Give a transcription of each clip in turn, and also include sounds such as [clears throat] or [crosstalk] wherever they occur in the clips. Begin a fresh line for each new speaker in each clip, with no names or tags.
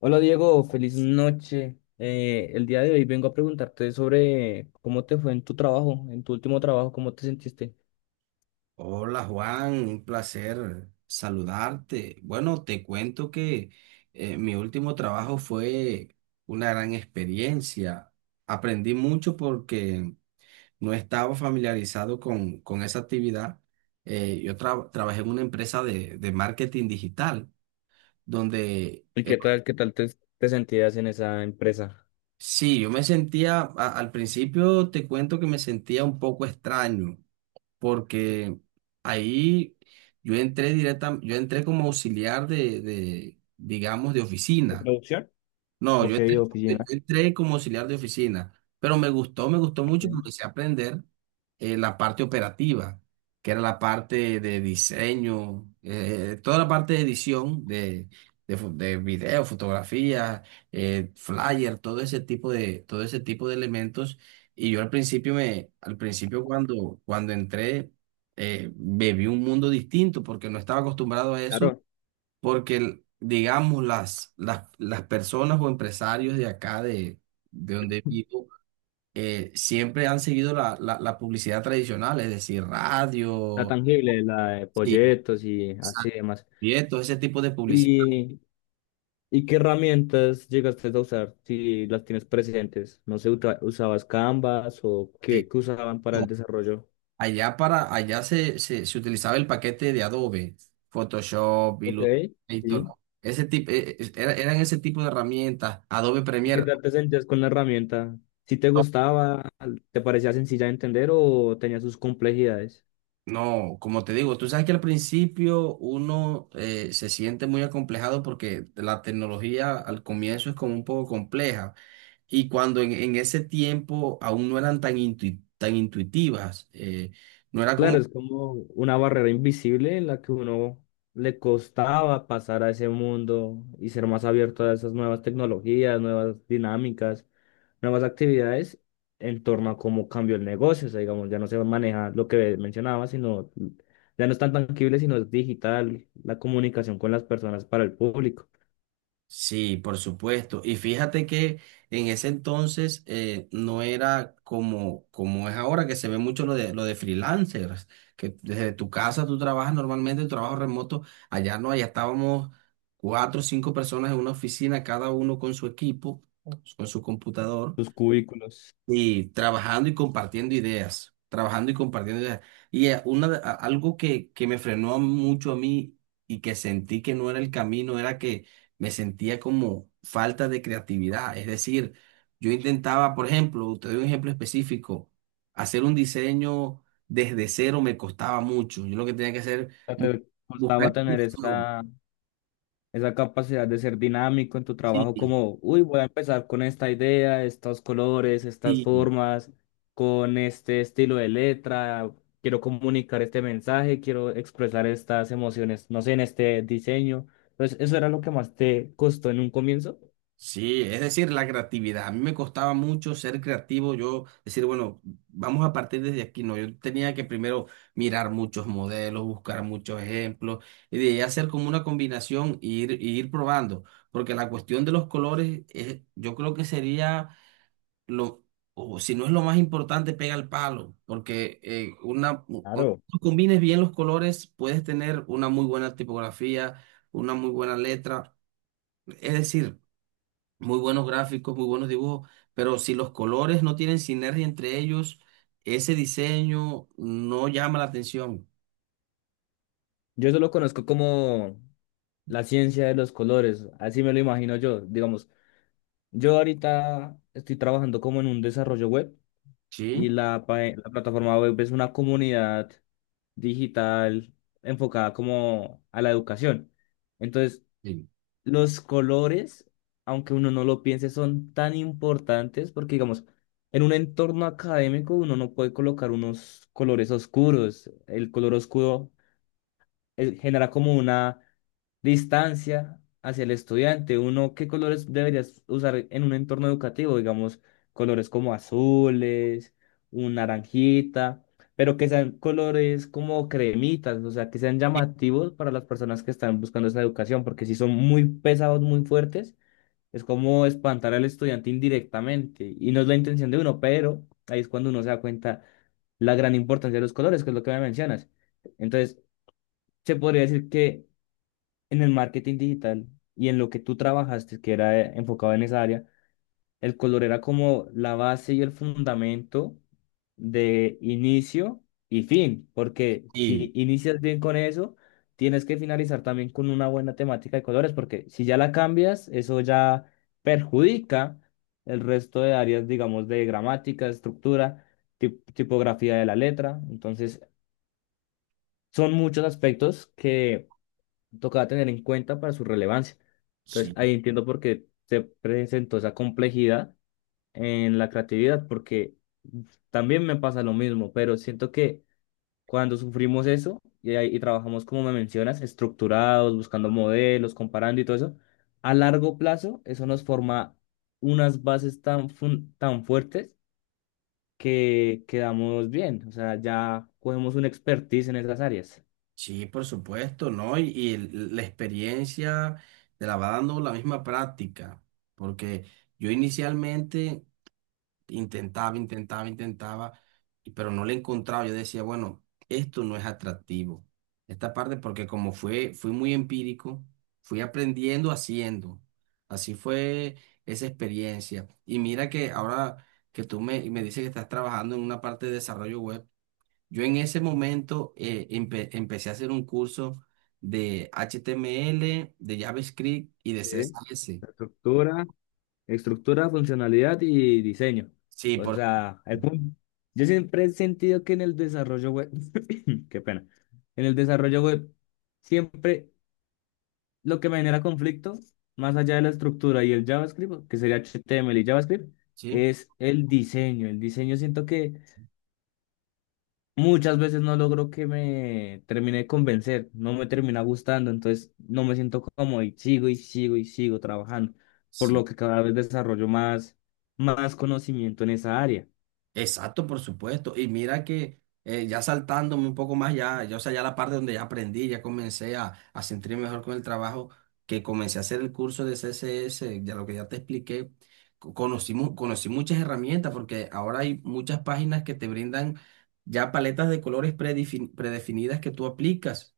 Hola Diego, feliz noche. El día de hoy vengo a preguntarte sobre cómo te fue en tu trabajo, en tu último trabajo, cómo te sentiste
Hola Juan, un placer saludarte. Bueno, te cuento que mi último trabajo fue una gran experiencia. Aprendí mucho porque no estaba familiarizado con esa actividad. Yo trabajé en una empresa de marketing digital, donde
y qué tal, te sentías en esa empresa.
sí, yo me sentía, al principio te cuento que me sentía un poco extraño porque ahí yo entré como auxiliar digamos, de oficina. No, yo entré como auxiliar de oficina, pero me gustó mucho porque empecé a aprender la parte operativa, que era la parte de diseño, toda la parte de edición de video, fotografía, flyer, todo ese tipo de elementos. Y yo al principio cuando entré, viví un mundo distinto porque no estaba acostumbrado a eso
Claro,
porque digamos las personas o empresarios de acá, de donde
[laughs]
vivo, siempre han seguido la publicidad tradicional, es decir,
la
radio,
tangible, la de
sí,
proyectos y así demás.
todo ese tipo de publicidad.
¿Y, y qué herramientas llegaste a usar si las tienes presentes? No sé, ¿usabas Canvas o qué,
Sí.
qué usaban para
No,
el desarrollo?
allá, allá se utilizaba el paquete de Adobe, Photoshop,
Ok,
Illustrator,
sí.
ese tipo, eran ese tipo de herramientas, Adobe
¿Y qué
Premiere.
tal te sentías con la herramienta? ¿Si te
¿No?
gustaba, te parecía sencilla de entender o tenía sus complejidades?
No, como te digo, tú sabes que al principio uno se siente muy acomplejado porque la tecnología al comienzo es como un poco compleja. Y cuando en ese tiempo aún no eran tan, tan intuitivas, no era como...
Claro, es como una barrera invisible en la que uno le costaba pasar a ese mundo y ser más abierto a esas nuevas tecnologías, nuevas dinámicas, nuevas actividades en torno a cómo cambió el negocio. O sea, digamos, ya no se maneja lo que mencionaba, sino ya no es tan tangible, sino es digital, la comunicación con las personas para el público,
Sí, por supuesto. Y fíjate que en ese entonces no era como, como es ahora, que se ve mucho lo de freelancers, que desde tu casa tú trabajas normalmente, tu trabajo remoto, allá no, allá estábamos cuatro o cinco personas en una oficina, cada uno con su equipo, con su computador.
sus cubículos.
Y trabajando y compartiendo ideas, trabajando y compartiendo ideas. Y algo que me frenó mucho a mí y que sentí que no era el camino era que me sentía como falta de creatividad. Es decir, yo intentaba, por ejemplo, te doy un ejemplo específico, hacer un diseño desde cero me costaba mucho. Yo lo que tenía que hacer,
Sea,
bu-
te
buscar
costaba tener
inspiración.
esa, esa capacidad de ser dinámico en tu
Sí,
trabajo, como, uy, voy a empezar con esta idea, estos colores, estas
sí.
formas, con este estilo de letra, quiero comunicar este mensaje, quiero expresar estas emociones, no sé, en este diseño. Entonces, ¿eso era lo que más te costó en un comienzo?
Sí, es decir, la creatividad. A mí me costaba mucho ser creativo. Yo decir, bueno, vamos a partir desde aquí. No, yo tenía que primero mirar muchos modelos, buscar muchos ejemplos y de ahí hacer como una combinación e ir probando. Porque la cuestión de los colores, yo creo que sería lo, o si no es lo más importante, pega al palo. Porque cuando
Claro.
tú combines bien los colores, puedes tener una muy buena tipografía, una muy buena letra. Es decir, muy buenos gráficos, muy buenos dibujos, pero si los colores no tienen sinergia entre ellos, ese diseño no llama la atención.
Yo eso lo conozco como la ciencia de los colores, así me lo imagino yo. Digamos, yo ahorita estoy trabajando como en un desarrollo web.
¿Sí?
Y la, la plataforma web es una comunidad digital enfocada como a la educación. Entonces,
Sí.
los colores, aunque uno no lo piense, son tan importantes porque, digamos, en un entorno académico uno no puede colocar unos colores oscuros. El color oscuro genera como una distancia hacia el estudiante. Uno, ¿qué colores deberías usar en un entorno educativo? Digamos, colores como azules, un naranjita, pero que sean colores como cremitas, o sea, que sean
Sí,
llamativos para las personas que están buscando esa educación, porque si son muy pesados, muy fuertes, es como espantar al estudiante indirectamente. Y no es la intención de uno, pero ahí es cuando uno se da cuenta la gran importancia de los colores, que es lo que me mencionas. Entonces, se podría decir que en el marketing digital y en lo que tú trabajaste, que era enfocado en esa área, el color era como la base y el fundamento de inicio y fin, porque
sí,
si inicias bien con eso, tienes que finalizar también con una buena temática de colores, porque si ya la cambias, eso ya perjudica el resto de áreas, digamos, de gramática, estructura, tipografía de la letra. Entonces, son muchos aspectos que tocaba tener en cuenta para su relevancia. Entonces,
sí,
ahí entiendo por qué se presentó esa complejidad en la creatividad, porque también me pasa lo mismo, pero siento que cuando sufrimos eso y trabajamos, como me mencionas, estructurados, buscando modelos, comparando y todo eso, a largo plazo eso nos forma unas bases tan, tan fuertes que quedamos bien, o sea, ya cogemos una expertise en esas áreas.
sí, por supuesto, ¿no? Y, la experiencia te la va dando la misma práctica, porque yo inicialmente intentaba, intentaba, pero no le encontraba. Yo decía, bueno, esto no es atractivo. Esta parte, porque fui muy empírico, fui aprendiendo haciendo. Así fue esa experiencia. Y mira que ahora que me dices que estás trabajando en una parte de desarrollo web, yo en ese momento empecé a hacer un curso de HTML, de JavaScript y de
Sí,
CSS.
la estructura. Estructura, funcionalidad y diseño.
Sí,
O
por
sea, yo siempre he sentido que en el desarrollo web, [coughs] [clears throat] qué pena, en el desarrollo web, siempre lo que me genera conflicto, más allá de la estructura y el JavaScript, que sería HTML y JavaScript,
sí.
es el diseño. El diseño siento que muchas veces no logro que me termine de convencer, no me termina gustando, entonces no me siento cómodo y sigo y sigo y sigo trabajando, por
Sí.
lo que cada vez desarrollo más, más conocimiento en esa área,
Exacto, por supuesto. Y mira que ya saltándome un poco más, ya, o sea, ya la parte donde ya aprendí, ya comencé a sentirme mejor con el trabajo, que comencé a hacer el curso de CSS, ya lo que ya te expliqué, conocí muchas herramientas, porque ahora hay muchas páginas que te brindan ya paletas de colores predefinidas que tú aplicas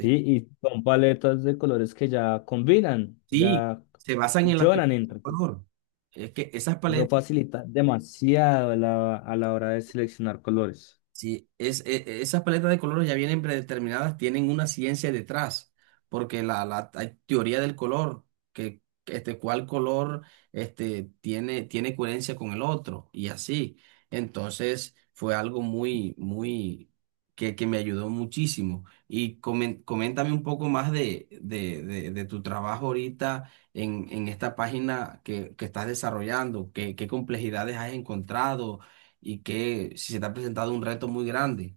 ¿sí? Y son paletas de colores que ya combinan,
Sí,
ya
se basan en la teoría
funcionan
del
entre sí.
color. Es que esas
Eso
paletas...
facilita demasiado a la hora de seleccionar colores.
Sí, esas paletas de colores ya vienen predeterminadas, tienen una ciencia detrás, porque la hay teoría del color, que este, cuál color este, tiene, tiene coherencia con el otro, y así. Entonces fue algo que me ayudó muchísimo. Y coméntame un poco más de tu trabajo ahorita en esta página que estás desarrollando, qué, qué complejidades has encontrado y que si se te ha presentado un reto muy grande,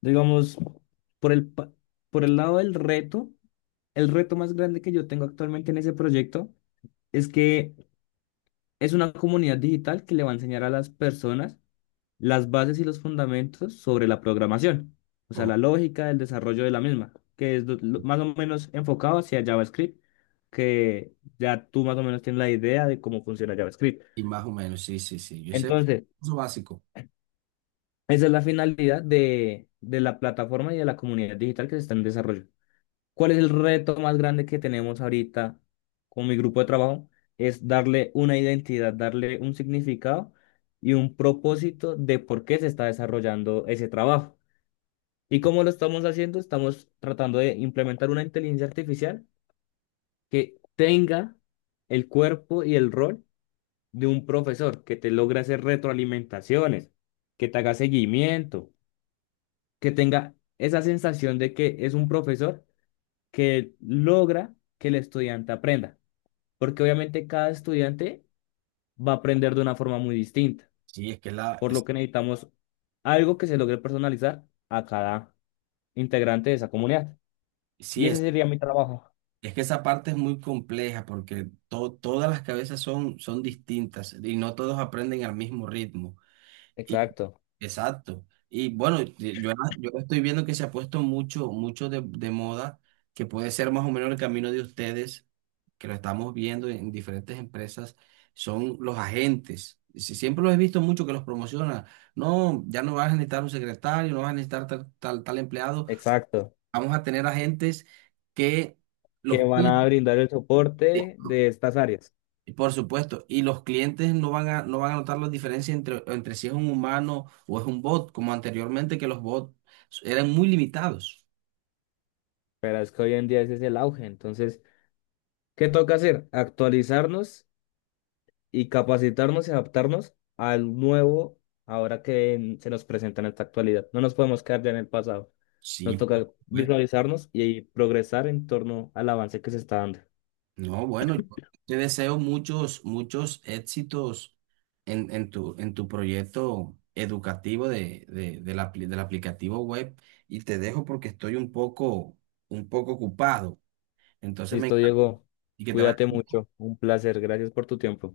Digamos, por el, por el lado del reto, el reto más grande que yo tengo actualmente en ese proyecto es que es una comunidad digital que le va a enseñar a las personas las bases y los fundamentos sobre la programación, o sea,
o-
la lógica del desarrollo de la misma, que es más o menos enfocado hacia JavaScript, que ya tú más o menos tienes la idea de cómo funciona JavaScript.
y más o menos, sí, yo sé
Entonces,
eso básico,
esa es la finalidad de la plataforma y de la comunidad digital que se está en desarrollo. ¿Cuál es el reto más grande que tenemos ahorita con mi grupo de trabajo? Es darle una identidad, darle un significado y un propósito de por qué se está desarrollando ese trabajo. ¿Y cómo lo estamos haciendo? Estamos tratando de implementar una inteligencia artificial que tenga el cuerpo y el rol de un profesor, que te logre hacer retroalimentaciones, que te haga seguimiento, que tenga esa sensación de que es un profesor que logra que el estudiante aprenda. Porque obviamente cada estudiante va a aprender de una forma muy distinta,
sí, es que
por lo que necesitamos algo que se logre personalizar a cada integrante de esa comunidad. Y
sí
ese sería mi trabajo.
es que esa parte es muy compleja porque todas las cabezas son distintas y no todos aprenden al mismo ritmo. Y-
Exacto,
exacto. Y bueno, y yo estoy viendo que se ha puesto mucho, mucho de moda, que puede ser más o menos el camino de ustedes, que lo estamos viendo en diferentes empresas, son los agentes. Siempre los he visto mucho que los promociona. No, ya no vas a necesitar un secretario, no vas a necesitar tal, tal, tal empleado.
exacto.
Vamos a tener agentes que
Que
los
van a
cuiden.
brindar el soporte de estas áreas.
Y por supuesto, y los clientes no van a, no van a notar la diferencia entre, entre si es un humano o es un bot, como anteriormente que los bots eran muy limitados.
Pero es que hoy en día ese es el auge. Entonces, ¿qué toca hacer? Actualizarnos y capacitarnos y adaptarnos al nuevo ahora que se nos presenta en esta actualidad. No nos podemos quedar ya en el pasado.
Sí,
Nos
por
toca
supuesto.
visualizarnos y progresar en torno al avance que se está dando.
No, bueno, yo te deseo muchos, muchos éxitos en tu proyecto educativo del del aplicativo web y te dejo porque estoy un poco ocupado. Entonces me
Listo,
encanta
Diego.
y que te
Cuídate
vaya.
mucho. Un placer. Gracias por tu tiempo.